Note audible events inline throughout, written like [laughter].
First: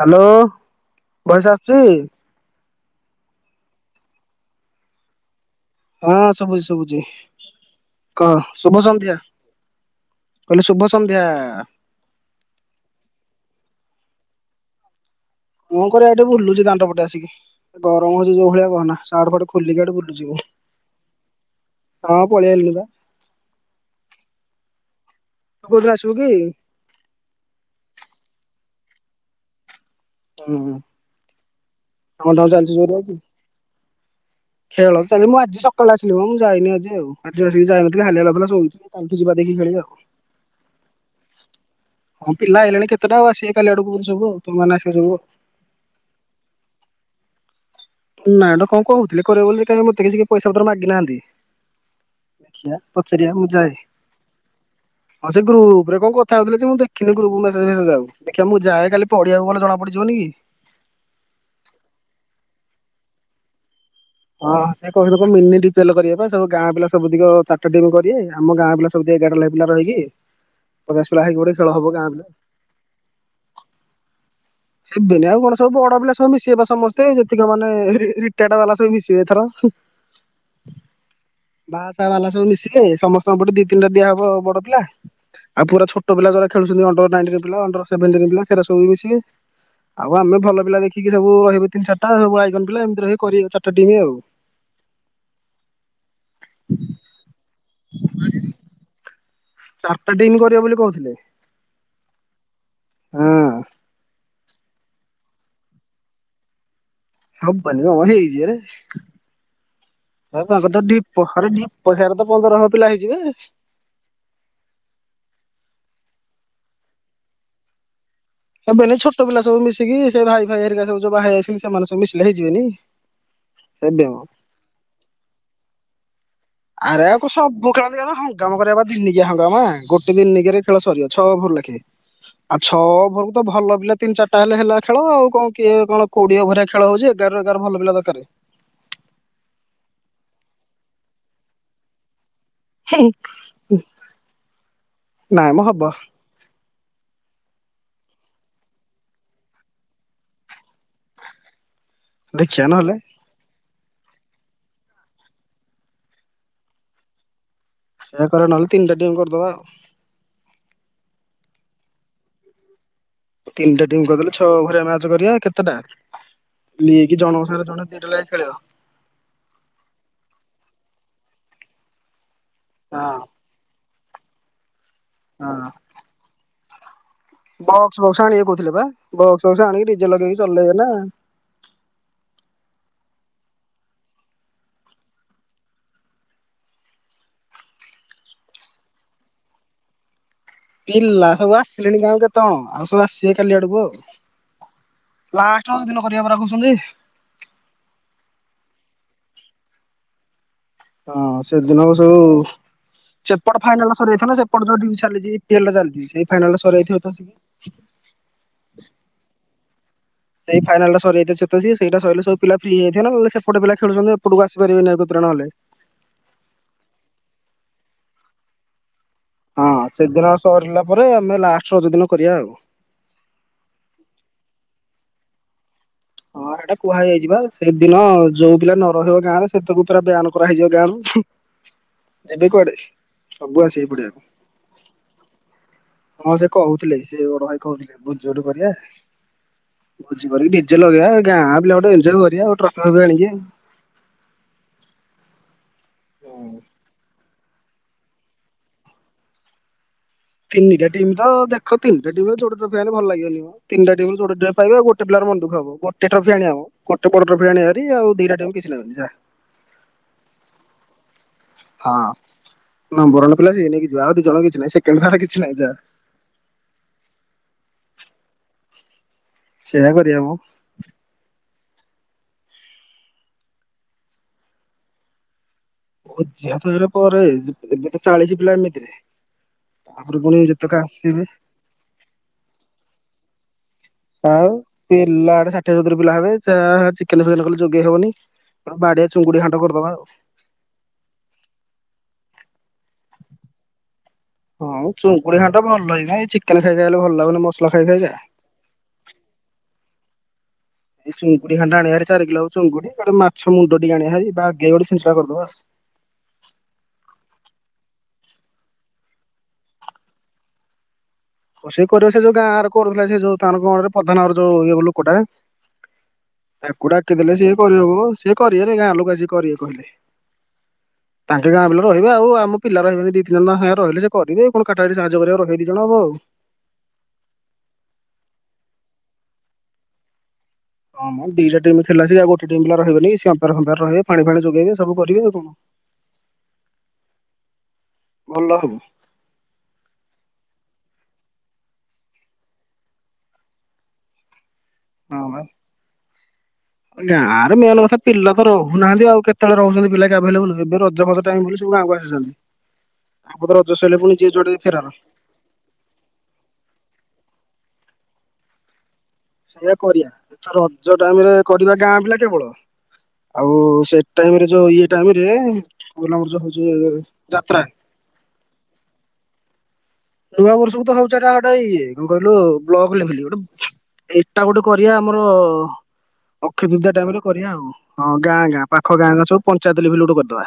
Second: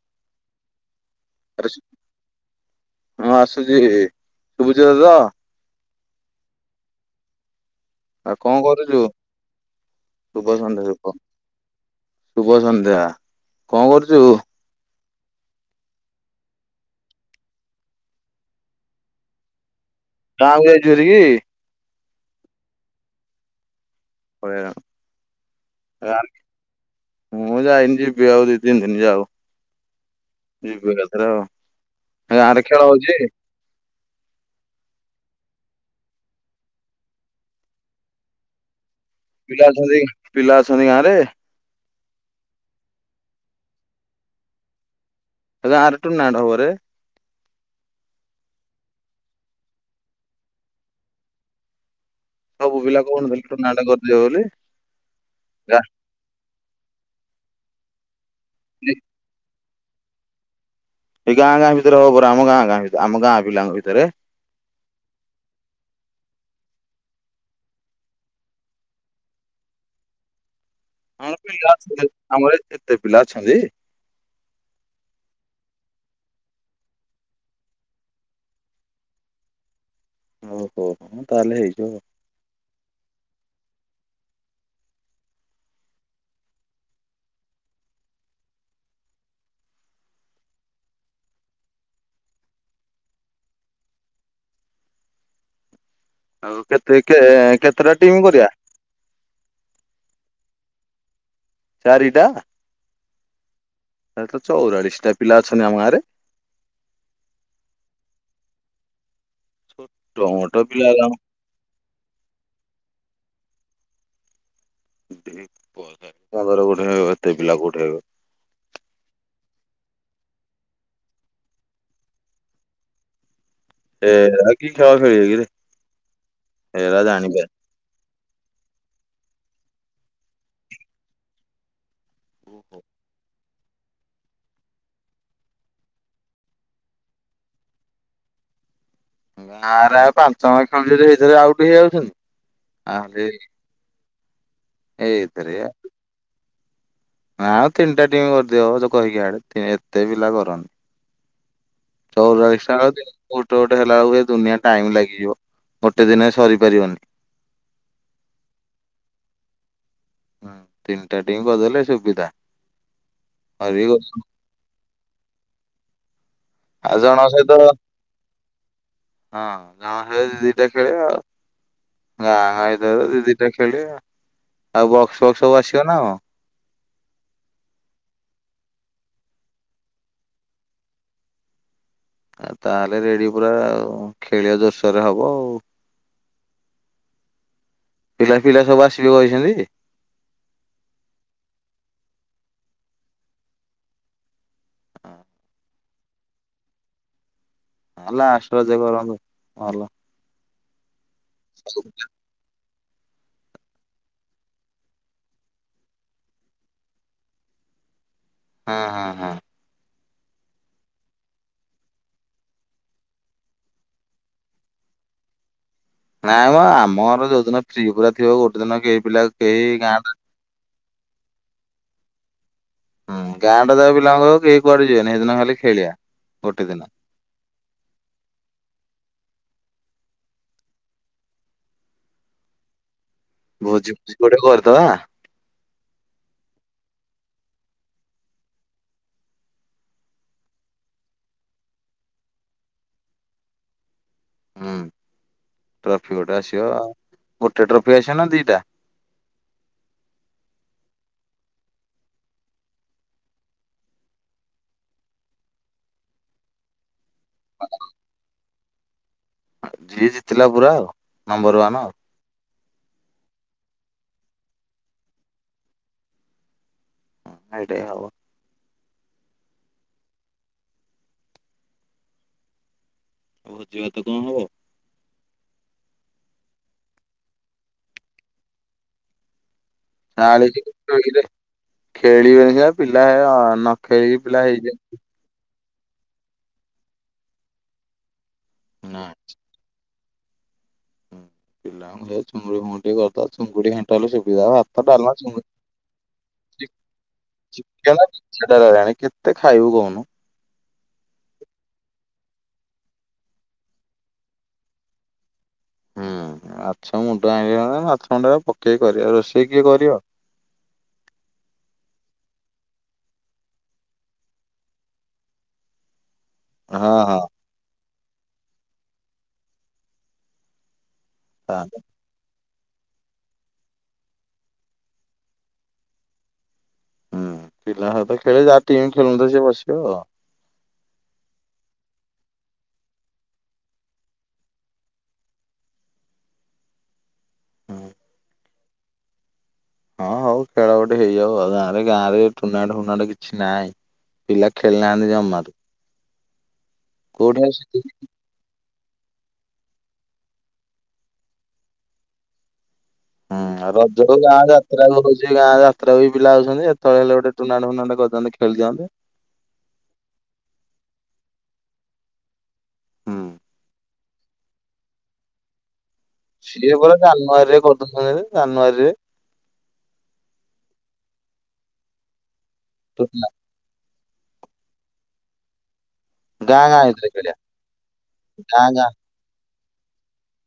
Hello ପଇସା ଆରେ ଆସଛି? ହଁ ଆସୁଛି, ସୁଭୁଚି ତତେ ତ? ହଁ ଶୁଭୁଛି ଶୁଭୁଛି। କହ ଆଉ କଣ ଶୁଭ କରୁଛୁ? ସନ୍ଧ୍ୟା, କହିଲି ଶୁଭ ସନ୍ଧ୍ୟା। ଶୁଭ ସନ୍ଧ୍ୟା, କଣ କରୁଚୁ? କୁଅଁ କରିବା ଏଟି ବୁଲୁଛି ଦାଣ୍ଡ ପଟେ ଆସିକି, ଗରମ ହଉଛି ଯୋଉ ଭଳିଆ କହନା ସାର୍ଟ ଫାର୍ଟ ଖୋଲିକି ଇଆଡ଼େ ବୁଲୁଚି ବ ଗାଁଆକୁ ଯାଇଚୁ ହେରିକି? ହଁ ପଳି ଆଇଲିଣି ପା, ତୁ କୋଉ ଦିନ ଆସିବୁ କି? ମୁଁ ଯାଇନି ଯିବି ଆଉ ଦିଇ ତିିନି ଦିନ ଯାଉ। ହୁଁ ଜିବିନି ଏଥରେ ଆଉ, କାମ ଦାମ ଗାଁରେ ଚାଲିଛି ଖେଳ ଜୋରେ ଆଜି ହଉଚି? ଖେଳ ଚାଲିଲି ମୁଁ ଆଜି ସକାଳେ ଆସିଲି, ମୁଁ ଯାଇନି ଆଜି ଆଉ, ଆଜି ଆସିକି ଯାଇନଥିଲି ହାଲିଆ ଲାଗୁଥିଲା ଶୋଉଚି। ପିଲା ଅଛନ୍ତି, ପିଲା ଅଛନ୍ତି ଗାଁରେ? ହଁ ପିଲା ଆଇଲେଣି କେତେଟା ଆଉ ଆସିବେ କାଲି ଆଡ଼କୁ ସବୁ ଆଉ, ତମେମାନେ ଆସିବ ସବୁ। ଗାଁରେ ଟୁର୍ନାମେଣ୍ଟ ହବରେ। ଟୁର୍ନାମେଣ୍ଟ କଣ କହୁଥିଲେ କରିବେ ବୋଲି କାଇଁ ମତେ କିଛି କେହି ପଇସା ପତ୍ର ମାଗିନାହାନ୍ତି? ସବୁ ଦେଖିବା ପିଲା ପଚାରିବା କହୁନଥିଲେ ମୁଁ ଯାଏ, ଟୁର୍ଣ୍ଣାମେଣ୍ଟ କରିଦିଅ ବୋଲି ହଁ ସେଇ ଗ୍ରୁପରେ କଣ କ କଥା ହଉଥିଲେ ଯେ ମୁଁ ଦେଖିନି ଗ୍ରୁପ୍ ମେସେଜେ ଫେସେଜେ ଆଉ, ଦେଖିଆ ମୁଁ କାଲି ଯାଏ ପଡିଆକୁ ଗଲେ ଜଣା ପଡ଼ିଯିବନି କି? ଏଇ ଗାଁ ଗାଁ ଭିତରେ ହବ ପରା ଆମ ଗାଁ ଗାଁ ଭିତ ଆମ ଗାଁ ପିଲାଙ୍କ ଭିତରେ। ହଁ ସେ କହୁଥିଲେ କଣ ମିନି ଡିପିଏଲ୍ କରିବେ ପା ସବୁ ଗାଁ ପିଲା ସବୁତିକ ଚାରିଟା ଟିମ୍ କରିବେ, ଆମ ଗାଁ ପିଲା ସବୁତିରେ ଏଗାରଟା ଲେଖା ପିଲା ରହିକି ପଚାଶ ମୁଁ ହେଇକି ଗୋଟେ ଖେଳ ପିଲା ହବ ଗାଁ ଅଛନ୍ତି, ପିଲା ଆମର ଏତ୍ ଏତେ ପିଲା ଅଛନ୍ତି। ହେବେନି ଆଉ କଣ ସବୁ ବଡ଼ ପିଲା ସବୁ ମିଶିବେ ପା ସମସ୍ତେ ଯେତିକି ମାନେ ରି ରିଟାଡ଼ ବାଲା ସବୁ ମିଶିବେ ଏଥର। [inaudible] ତାହେଲେ ହେଇଯିବ ବାହା ସାହା ବାଲା ସବୁ ମିଶିଲେ ସମସ୍ତଙ୍କ ପଟି ଦି ତିନିଟା ଦିଆହବ ବଡ ପିଲା। ଆଉ ପୁରା ଛୋଟ ପିଲା ଯୋଉରା ଖେଳୁଛନ୍ତି ଅଣ୍ଡର ନାଇଣ୍ଟିନ୍ ପିଲା ଅଣ୍ଡର ସେଭେଣ୍ଟିନ୍ ପିଲା ସେରା ସବୁ ମିଶିବେ। ଆଉ ଆମେ ଭଲ ପିଲା ଦେଖିକି ସବୁ ରହିବୁ ତିନି ଚାରଟା ସବୁ ୱାଇଗନ୍ ପିଲା ଏମିତି ରହି କରିବେ ଚାରିଟା ଟିମ୍ ଆଉ। ଆଉ କେତ୍ରି କେ କେତେଟା ଟିମ୍ କରିବା? ଚାରଟା ଟିମ୍ କରିବେ ବୋଲି କହୁଥିଲେ। ଚାରିଟା, ହଁ ତାହେଲେ ତ ଚଉରାଳିଶଟା ପିଲା ଅଛନ୍ତି ଆମ ଗାଁରେ? ହବନି, ହଁ ହେଇଯିବରେ, ଆଉ ଛୋଟମୋଟ ତାଙ୍କର ତ ପିଲା ଢ଼ିପ ଖାଲି ଢ଼ି ପଇସାରେ ତ ପନ୍ଦର ହଳ ପିଲା ହେଇଯିବେ। [unintelligible] କୋଉଠି ଆଉ ଏତେ ପିଲା କୋଉଠି ହେବେ? [unintelligible] ଛୋଟ ପିଲା ସବୁ ମିଶିକି ସେ ଭାଇ ଭାଇ ହେରିକା ସବୁ ଯୋଉ ବାହା ହେଇଯାଇଛନ୍ତି ସେମାନେ ସବୁ ମିଶିଲେ ହେଇଯିବେନି? ହେବେ ମ ଏରା କିି ଖେଳ ଖେଳିବେ କିରେ। ଏରା ଆରେ ଆକୁ ଜାଣିପାରେ ସବ୍ [unintelligible] ହଙ୍ଗାମା କରିବା ପା ଦିନିକିଆ ହାଙ୍ଗାମା, ଗୋଟେ ଦିନିକିରେ ଖେଳ ସରିବ ଛଅ ଓଭର ଲାଖେ। ଆ ଛଅ ଓଭରକୁ ତ ଭଲ ପିଲା ତିନି ଚାରିଟା ହେଲେ ହେଲା ଖେଳ ଆଉ କଣ କିଏ କଣ କୋଡିଏ ଓଭରିଆ ଖେଳ ହଉଚି ଏଗାରରୁ ଏଗାର ଭଲ ପିଲା ଦରକାରେ। ନାଁରେ ଆଉ ପାଞ୍ଚ ମି ଖଣ୍ଡେ ଯଦି ହେଇଥିଲେ ଆଉଟ୍ ହେଇଯାଉଚନ୍ତି। ଥ୍ୟାଙ୍କ୍, ଏଇଥିରେ ନାଇଁ ମ ହବ। ଆଉ ତିନିଟା ଟିମ୍ କରିଦିଅ ତୁ କହିକି [unintelligible] ଏତେ ପିଲା କରନି। ଦେଖିବା ଚଉରାଳିଶି ଟା ଆଉ ନହେଲେ ଟି ଗୋଟେ ଗୋଟେ ହେଲା ବେଳକୁ ଦୁନିଆ ଟାଇମ ଲାଗିଯିବ ଗୋଟେ ଦିନରେ ସରିପାରିବନି। ସେୟା କର ନହେଲେ ତିନିଟା ଟିମ୍ କରିଦବା ଆଉ। ହଁ, ତିନିଟା ଟିମ୍ କରିଦେଲେ ସୁବିଧା। ଆଉ ତିନିଟା ଟିମ୍ କରିଦେଲେ ଛଅ ଓଭରିୟା ମ୍ୟାଚ କରିବା କେତେଟା? ଲିଗ ଜଣଙ୍କ ସାଙ୍ଗରେ ଜଣେ ପେଟ ଲାଇଟି ଖେଳିବ। ହଁ ଜଣକେ ଦିଇ ଦିଇଟା ଖେଳିବା ଆଉ [unintelligible] ଦେ ଖେଳିବା ଆଉ ବକ୍ସ ଫକ୍ସ ସବୁ ଆସିବ ନା କଣ? ବକ୍ସ ଫକ୍ସ ଆଣିବେ କହୁଥିଲେ ବା ବକ୍ସ ଫକ୍ସ ଆଣିକି ଡିଜେ ଲଗେଇକି ଚଲେଇଲେ ହେଲା। ଆ ତାହେଲେ ରେଡି ପୁରା ଆଉ ଖେଳିବା ଜୋର ସୋରରେ ହବ ଆଉ। ପିଲା ଫିଲା ସବୁ ଆସିବେ କହିଚନ୍ତି? ପିଲା ସବୁ ଆସିଲେଣି ଗାଁ କୁ କେତେଜଣ ଆଉ ସବୁ ଆସିବେ କାଲି ଆଡକୁ ଆଉ। ଲାଷ୍ଟ [unintelligible] ଦିନ କରିବା ପରା କହୁଚନ୍ତି। ହଁ ଲାଷ୍ଟେରେ ସେ କରନ୍ତୁ କଣ ହେଲା। ହଁ ସେ ଦିନକୁ ସବୁ ସେପଟ ଫାଇନାଲ ସରିଯାଇଥାନ୍ତା ସେପଟ ଯୋଉଠି ଚାଲିଚି ଇପିଏଲ ଚାଲିଚି ସେ ଫାଇନାଲରେ ସରିଯାଇଥିବ ବାସ ହୁଁ ହୁଁ ହୁଁ। ସେଇ ଫାଇନାଲ ଟା ସରିଯାଇଥିବ ସେ ସେଇଟା ସରଲେ ସବୁ ପିଲା ଫ୍ରି ହୋଇଯାଇଥିବେ ଓ ସେପଟେ ପିଲ ଖେଳୁଚନ୍ତି ଏପଟକୁ ଆସିପାରିବେନି ଆଗତୁରା ନହେଲେ। ନାଇଁ ମ ଆମ ଗାଁରୁ ଯୋଉଦିନ ଫ୍ରି ପୁରା ଥିବ ଗୋଟେ ଦିନ କେହି ପିଲା କେହି ହଁ, ଗାଁ ସେଦିନ ସରିଲା ପରେ ଆମେ ଲାଷ୍ଟ ରଜ ଦିନ କରିବା ଆଉ। ହୁଁ ଗାଁ ଟା ଯାକ ପିଲାଙ୍କୁ କହିବୁ କେହି କୁଆଡେଯିବେନି ସେଦିନ ଖାଲି ଖେଳିଆ। ହଁ, ଏଟା କୁହା ହେଇଯାଇଚି ବା। ସେଇଦିନ ଯୋଉ ପିଲା ନ ରହିବ ଗାଁ ରେ ସେତକୁ ପୁରା ବ୍ୟାନ୍ କରାହଇଯିବ ଗାଁ ରୁ। ଏବେ କୁଆଡେ? ଭୋଜି ଫୋଜି ପଡିଆକୁ। ଗୋଟେ କରିଦବା ହଁ ସେ କହୁଥିଲେ ସେ ବଡ ଭାଇ କହୁଥିଲେ ଭୁଜି ଗୋଟେ କରିବା। ଭୁଜି କରିକି ଡିଜେ ଲଗେଆ ଗାଁ ପିଲା ଗୋଟେ ଏନ୍ଞ୍ଜଏ କରିବା ଟ୍ରଫି ଫପୀ ଆଣିକି। ହୁଁ, ଟ୍ରଫି ଗୋଟେ ଆସିବ ଗୋଟେ ଟ୍ରଫି ଆସିବ ନା ଦି ଟା? ତିନିଟା ଟିମ ତ ଦେଖ ତିନି ଟା ଟିମ୍ ଛୋଟ ଟ୍ରଫି ଆଣିଲେ ଭଲ ଲାଗିବନିି ମ। ତିନଟା ଟିମ ରୁ ଯୋଡେ ଟୋକା ପାଇବେ ଆଉ ଗୋଟ ପିଲାର ମନଦୁଖ ହବ ଗୋଟ ଟ୍ରଫି ଆଣି ହବ। ଗୋଟେ ବଡ଼ ଟ୍ରଫି ଆଣିବା ହେରି ଆଉ ଦିଟା ଟିମ୍ କିଛି ନେବନି ଯା। ଯିଏ ଜିତିଲା ପୁରା ଆଉ ନମ୍ବର ୱାନ୍। ହଁ, ନମ୍ୱରୱନ ପିଲା ହେଇଗଲେ ହେଇଯିବ ଆଉ ଦିଜଣ କିଛି ନାହିଁ ସେକେଣ୍ଡ ର୍ଥାର୍ଡ କିଛିନାହିଁ ଯା। [unintelligible] ସେଇଆ କରିବା ମ। ଭୋଜିଭାତ କଣ ହବ? ଭୋଜି [unintelligible] ପରେ ଏବେ ତ ଚାଳିଶ ପିଲା ଏମିତିରେ ଆହୁରି ପୁଣି ଚାଳିଶ ଯେତେକ ଖେଳିଲେ ଆସିବେ [unintelligible] ପିଲା ଆଉ ହେଇଯିବେ। ପିଲା ଆଡେ ସା ସଠୀଏ ସତୁରି ପିଲା ହେବେ ଯହା ଚିକେନ ଫିକେନ କଲେ ଯୋଗେଇ ହବନି ଗୋଟେ ବାଡିଆ ନାଇଁ ଚୁଙ୍ଗୁଡି ଘାଣ୍ଟ କରିଦବା ଆଉ। ପିଲାଙ୍କୁୁ ସେ ଚୁଙ୍ଗୁଡି ଫୁଙ୍ଗୁଡ଼ି ଟିକେ କରଦବା ଚୁଙ୍ଗୁଡି ଘାନ୍ ଟୋଟାଲି ସୁବିଧା ହବ ଭାତ ହଁ ଡ଼ାଲମା ଚୁଙ୍ଗୁଡି ଘାଣ୍ଟ ଭଲ ଏଇନା ଏଇ ଚିକେନ ଚିଙ୍ଗୁଡ଼ି ଖାଇ ଖାଇଲେ ଭଲ ଲାଗୁନି [unintelligible] ମସଲା ଖାଇ ଖାଇକା। ସେଟା ରହିଁଲାଣି କେତେ ଖାଇବୁ କହୁନୁ। ଏ ଚଙ୍ଗୁଡି ଘାଣ୍ଟ ଆଣିବା ଭାରି ଚାରି କିଲୋ ଚିଙ୍ଗୁଡ଼ି ଗୋଟେ ମାଛ ମୁଣ୍ଡ ଟିକେ ଆଣିବା ହେରି ବାଗେଇକି ଗୋଟେ ଛିଞ୍ଚଡା କରିଦବା ଆଉ। ହୁଁ, ମାଛ ମୁଣ୍ଡ ଆଣିଲେ ହେଇଥାନ୍ତା ମାଛ ମୁଣ୍ଡ ପକେଇକ କରିବ ରୋଷେଇ କିଏ କରିବ? ସେଇ କରେ ସେ ଯୋଉ ଗାଁର କରୁଥିଲା ସେ ଯୋଉ ତାର କଣ ବେ ପଧାନର ଯୋଉ ଇଏ ଲୋକଟା ତାକୁ ହଁ ହଁ ଡାକିଦେଲେ ସିଏ କରିଦବ ସିଏ କରିବେରେ ଗାଁ ଲୋକ ଆସି କରିବେ କହିଲେ। ତାଙ୍କେ ଗାଁର୍ ଲୋକ [unintelligible] ଆମ ପିଲା ରହିବି ଦି ତିନିଜଣ ରହିଲେ ସେ କରିବେ କଣ କଟାକଟି ସାହାଯ୍ୟ କରିବା ରହିବେ ଦି ଜଣ ଆଉ। ହୁଁ ପିଲା ସହିତ ଖେଳିକି, ଯାହା ଟିମ୍ [unintelligible] ହଁ ଦିଟା ଟିମ୍ ଖେଳା ଆଉ ଗୋଟ ଟିମ୍ ରହିବେନି [unintelligible] ରହେ ପାଣି ଫାଣି ଯୋଗେଇବେ ସବୁ କରିବେ ଆଉ। ଆଉ। [unintelligible] ହଁ ହଉ ଖେଳ ଗୋଟେ ହେଇଯାଉ ଆଉ ଗାଁରେ ଗାଁରେ ଟୁର୍ଣାମେଣ୍ଟ ଫୁଣ୍ଟ କିଛି ନାହିଁ। ପିଲା ଖେଳିନାହାନ୍ତି ହଁ ବା। ଜମାରୁ, କୋଉଠି ଗାଁରେ ମେନ୍ କଥା [unintelligible] ପିଲା ରହୁନାହାନ୍ତି ଆଉ କେତେବେଳେ ରହୁଚନ୍ତି ପିଲା କି ଆଭେଲେବୁଲ ଏବେ ରଜ ଫଜ ଟାଇମ ରେ ସବୁ ଗାଁକୁ ଆସିଚନ୍ତି। ଆମ ତ ରଜ ସରିଲେ ପୁଣି ଯିଏ ଯୁଆଡେ ଫେରାର। ସେ ଗାଁ ଯାତ୍ରା ବି ପିଲା ଆଉଚନ୍ତି ଯେତେବେଳେ ଗୋଟେ ଟୁର୍ଣ୍ଣାମେଣ୍ଟ ଫୁର୍ଣ୍ଣାମେଣ୍ଟ କରି ଦିଅନ୍ତେ ଖେଳଦିଅନ୍ତେ। ସେଇଆ କରିବା, ଆ ରଜ ଟାଇମ ରେ କରିବା ଗାଁ ପିଲା କେବଳ। ହୁଁ ଆଉ ସେ ଟାଇମରେ ଯୋଉ ଇଏ ଟାଇମରେ, ସିଏ ପରା [unintelligible] ଯାତ୍ରାରେ। [unintelligible] ଜାନୁଆରୀରେ। ନୂଆ ବର୍ଷକୁ ତ ହଉଚି ଏଟା ଗୋଟେ ଇଏ, କଣ କହିଲୁ ବ୍ଲକ ଲେବୁଲ ଟୁର୍ଣ୍ଣାମେଣ୍ଟ ଗୋଟେ। ଏଟା ଗୋଟେ କରିବା ଆମର ଗାଁ ଗାଁ ଅକ୍ଷତୃତୀୟ ଭିତରେ ଟାଇମ ରେ ଖେଳିବା କରିବା ଆଉ, ହଁ ଗାଁ ଗାଁ ପାଖ ଗାଁ ଗାଁ ସବୁ ପଞ୍ଚାୟତ ଲେବୁଲ ଗୋଟେ କରିଦବା।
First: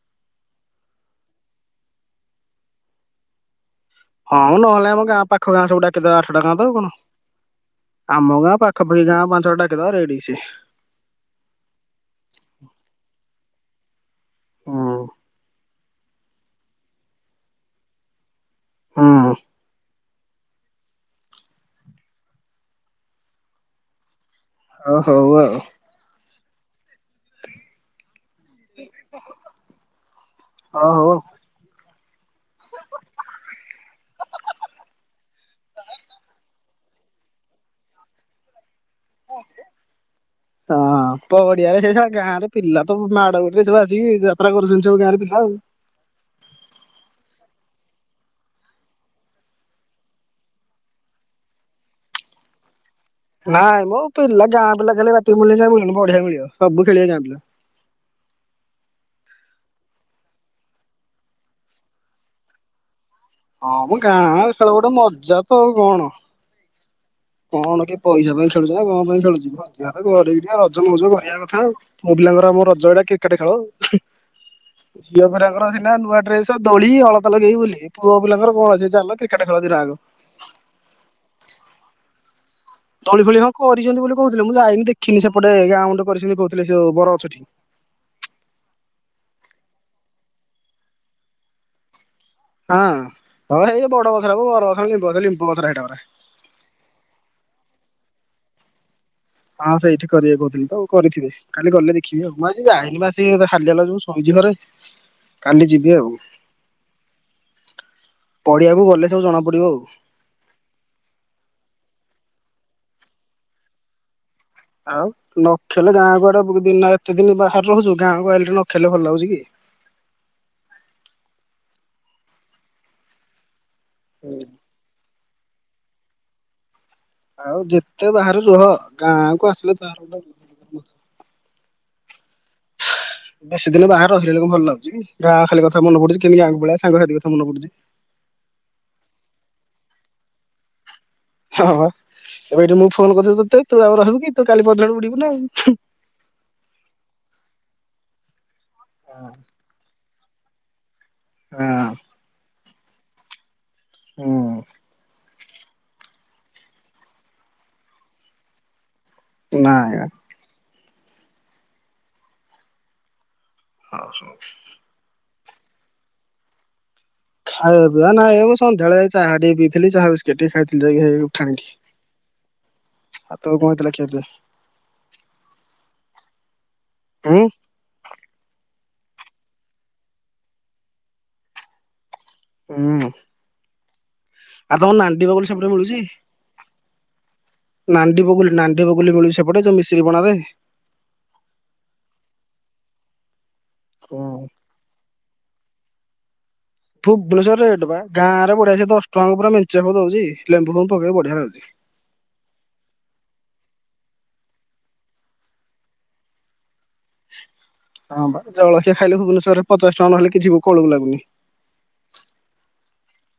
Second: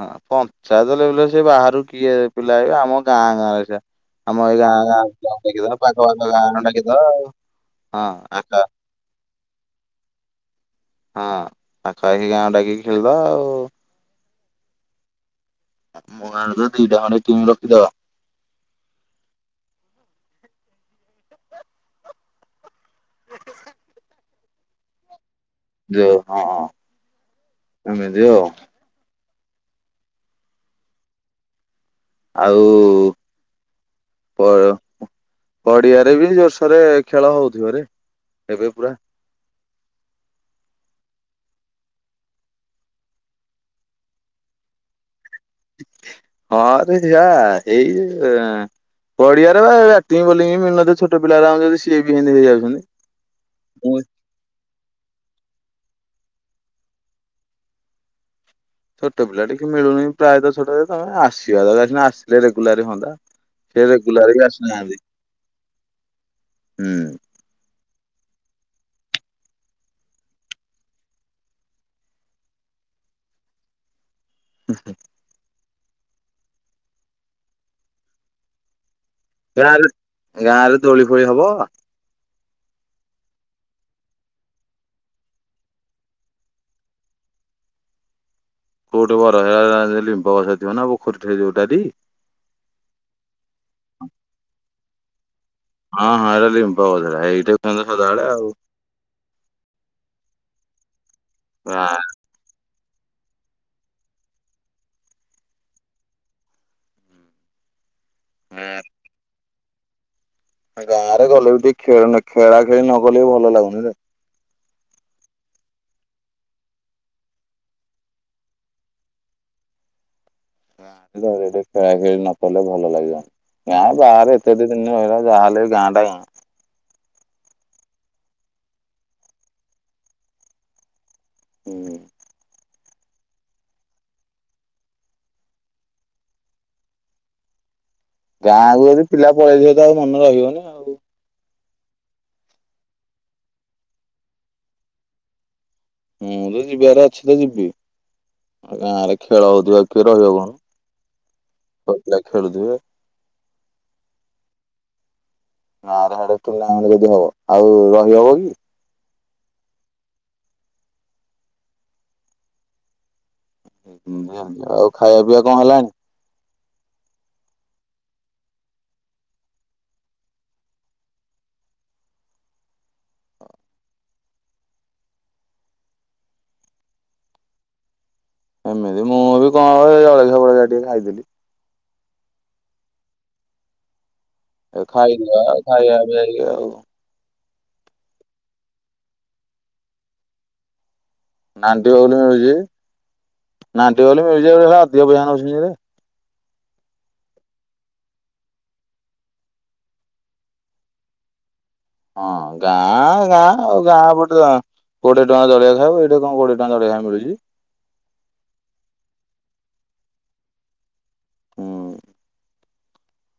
ହଁ ପଞ୍ଚାୟତ ଲେବଲରେ ସେ ବାହାରୁ କିଏ ପିଲା ଆଇବେ, ଆମ ଗାଁ ଗାଁରେ ଯା। ଆମ ହଁ ଏଇ ଗାଁ ନହେଲେ ଗାଁ ଆମ ପାଖ [unintelligible] ଗାଁ ସବୁ ଆଠଟା ଗାଁ ତ କଣ। ଡାକିଦବା ଆଉ। ହଁ ଆମ ଆଖ ଗାଁ ପାଖ ପାଖୀ ଗାଁ [unintelligible] ରେଡି ସେ। ହଁ ଆଖପଖି ଗାଁ ଡାକିକି ଖେଳିବା ଆଉ। ହଁ। ମୁଁ ଆଣ ତ ଦିଟା ଖଣ୍ଡେ କିମ ରଖିଦବ। ହୁଁ। ଆଉ ହଉ ଆଉ। ଯେ ହଁ, ଏମିତି ଆଉ। ଆଉ ହଉ ଆଉ, ପ ପଡିଆରେ ବି ଜୋରସୋରେ ଖେଳ ହଉଥିବରେ ଏବେ ପୁରା। ହଁ ପଡିଆରେ ସେ ଶଳା ଗାଁରେ ପିଲା ତ ମାଡ ଗଡିରେ ସବୁ ଆସିକି ଯାତ୍ରା କରୁଛନ୍ତି ସବୁ ଗାଁ ରେ ପିଲା ଆଉ। ହଁରେ ଯା ଏଇ ପଡିଆରେ ବାଟିଙ୍ଗ ବୋଲିଙ୍ଗ ମିଳୁନାହାନ୍ତି ଛୋଟ ପିଲା ରା ଆଉଛନ୍ତି ସିଏ ବିିତି ହେଇଯାଉଛନ୍ତି। ନାଇଁ ମୁଁ ମୋ ପିଲା ଗାଁ ପିଲା ଖେଲେ [unintelligible] ବଢିଆ ମିଳିବ ସବୁ ଖେଳିବା ଗାଁ ପିଲା। ଛୋଟ ପିଲା ଟିକେ ମିଳୁନି ପ୍ରାୟତଃ ଛୋଟ ତମେ ଆସିବାନା ଆସିଲେ ରେଗୁଲାର ହନ୍ତା। ହଁ, ମୁଁ ଗାଁ ଖେଳ ଗୋଟେ ମଜା ତ ଆଉ କଣ। ହୁଁ। କଣ କିଏ ପଇସା ପାଇଁ ଖେଳୁଛ ନା କଣ ପାଇଁ ଖେଳୁଛି [unintelligible] ରଜ ମଜ କରିବା କଥାଉ। ମୋ ପିଲାଙ୍କର ଆମ ରଜ ଏଟା କ୍ରିକେଟ ଖେଳ ଆଉ। ଝିଅ ପିଲାଙ୍କର ଅଛି ନା ନୂଆ ଡ୍ରେସ, ଦୋଳି, ଅଳତା ଲଗେଇବ ବୁଲିବେ, ପୁଅ ପିଲାଙ୍କର କଣ ଅଛି ଚାଲ କ୍ରି ଗାଁ ରେ, ଗାଁ ରେ ଦୋଳି ଫୋଳି ହବ? ଦୋଳି ଫୋଳି ହବ ଅରିଛନ୍ତି ବୋଲି କହୁଥିଲେ, ମୁଁ ଯାଇନି ଦେଖିନି ସେପଟେ ଗାଁ ମୁଣ୍ଡେ କରିଛନ୍ତି କହୁଥିଲେ ସେ ବର ଗଛ ଠି। କୋଉଠି [unintelligible] ହଁ ହଁ ଏଇ ବଡ ବଛର ହବ ବଡ ବଛରମ୍ବୁ ଲମ୍ବ ବଛର ହେଇ। ହଁ ହଁ ଏଇଟା ରିମ୍ପ ବଧିରା ଏଇଟା କୁହନ୍ତି ସଦାବେଳେ ଆଉ। ହଁ ସେଇଠି କରିବେ କହୁଥିଲି ତ କରିଥିବେ କାଲି ଗଲେ ଦେଖିବି ଆଉ। ମୁଁ ଆଜି ଯାଇନି ପା ସେ ଖାଲି ହେଲା ଯୋଉ ସଇଁଜି ଘରେ କାଲି ଯିବି ଆଉ। ହୁଁ। ପଡ଼ିଆକୁ ଗଲେ ସବୁ ଜଣା ପଡିବ ଆଉ। ଆ ଗାଁରେ ଗଲେ ବି ଟିକେ ଖେଳ ଖେଳା ଖେଳି ନ ଗଲେ ବି ଭଲ ଲାଗୁନି ରେ। ଆଉ ନଖେଲେ ଗାଁ ଗୁଆଡେ ବହୁତ ଦିନେ ଏତେ ଦିନ ବାହାରେ ରହୁଛୁ ଗାଁକୁ ଆଇଲେ ନଖେଲେ ଭଲ ଲାଗୁଛି କି। ଗାଁରେ ଧରେ ଟେ ଖେଳା ଖେଳି ନକଲେ ଭଲ ଲାଗିବନ ଗାଁ ବାହାରେ ଏତେ ଦିନ ଦିନେ ରହିଲ ଯାହାହଲେ ଗାଁ ଟାଁ। ଆଉ ଯେତେ ବାହାରେ ରୁହ ଗାଁ କୁ ଆସିଲେ ତାର ଗୋଟେ ହୁଁ। ବେଶୀ ଦିନ ବାହରେ ରହିଲେ କଣ ଭଲ ଲାଗୁଛି କି ଗାଁ ଖାଲି କଥା ମନେ ପଡୁଛି କେମିତି ଗାଁ କୁ ପଳେଇବା ସାଙ୍ଗ ସାାଥି କଥା ମନେ ପଡୁଛି। ଗାଁକୁୁ ଯଦି ପିଲା ପଳେଇଥିବ ଆଉ ମନ ରହିବନି ଆଉ। ହଁଁ ଏବେ ଏଠି ମୁଁ ଫୋନ କରିଥିଲି ତତେ ତୁ ଆଉ ରହିବୁ କି ତୁ କାଲି ପହର ଦିନ ଉଡିବୁ ନା ଆଉ। ମୁଁ ତ ଯିବାର ଅଛି ତ ଯିବି ଆ ଗାଁରେ ଖେଳ ହଉଥିବ କିଏ ରହିବ କଣ। ଆଉ। ସବୁ ପିଲା ଖେଳୁଥିବେ। ହଁ। ଆଡେ ହାଡ଼େ ଟୁର୍ଣ୍ଣାମେଣ୍ଟ ଯଦି ହବ ଆଉ ରହିହବ କି। ନାଁ ଆଜ୍ଞା। ଆଉ ଖାଇବା ପିଇବା କଣ ହେଲାଣିି? ଖାଇବା ପିଇ ନାଇଁ ଆଜ୍ଞା ମୁ ସନ୍ଧ୍ୟବେଳେ ଚାହା ଟିକ ପିଥିଲି ଚାହା ବିସକିଟି ଟିକେ ଖାଇଥିଲି ଯାଇ ହେଇ ଉଠାଣି ଠି। [unintelligible] ଆଉ ତମର କଣ ହେଇଥିଲା କ୍ଷୟ କ୍ଷତି। ଆଉ ଏମିତି ମୁଁ ଏବେ କଣ ଜଳଖିଆ ଫଳିକିଆ ଟିକେ ଖାଇଥିଲି। ହୁଁ ଆଉ ତମର ନାଣ୍ଡି ଖାଇବା ବଗୁଲି ସେପଟେ ଖାଇବା ମିଳୁଚି? ପିଇବା ଆଉ ନାଣ୍ଡି ବଗୁଲି ନାଣ୍ଡି ବଗୁଲି ମିଳୁଚି ସେପଟେ ଯୋଉ ମିଶିରି ପଣାହୁଏ। ନାଣ୍ଟିି ବଗୁଲି ମିଳୁଚି ନାଣ୍ଟି ବଗୁଲି ମିଳୁଚି ହେ ଅଧିକ ପଇସା ନଉଚନ୍ତିବେ। ଭୁବନେଶ୍ୱର ରେଟ୍ ବା ଗାଁରେ ବଢ଼ିଆ ସେ ଦଶ ଟଙ୍କା ପୁରା ମେଞ୍ଚେ ହବ ଦଉଚି ଲେମ୍ବୁ ଫେମ୍ବୁ ପକେଇକି ବଢ଼ିଆ ଲାଗୁଚି। ହଁ ଗାଁ ଗାଁ ଆଉ ଗାଁ ପଟୁ ଗାଁ କୋଡିଏ ଟଙ୍କାରେ ଜଳିଖିଆ ଖାଇବ ଏଇଟି କଣ କୋଡ଼ିଏ ଟଙ୍କାରେ ଜଳଖିଆ ମିଳୁଚି। ହଁ ବା ଜଳଖିଆ ଖାଇଲେ ଭୁବନେଶ୍ୱରରେ ପଚାଶେ ଟଙ୍କା ନହଲେ କିଛିିବି କଳକୁ ଲାଗୁନି। ହୁଁ।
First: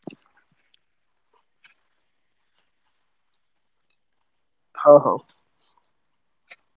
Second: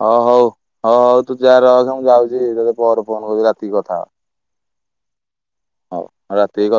ହ ହଉ ହଉ ହଉ ତୁ ଯା ରଖ ମୁଁ ଯାଉଚି ତତେ ପରେ ଫୋନ୍ କରୁଚି ରାତିକି କଥା ହବା। ହଉ ହଉ। ହଉ ରାତି କଥା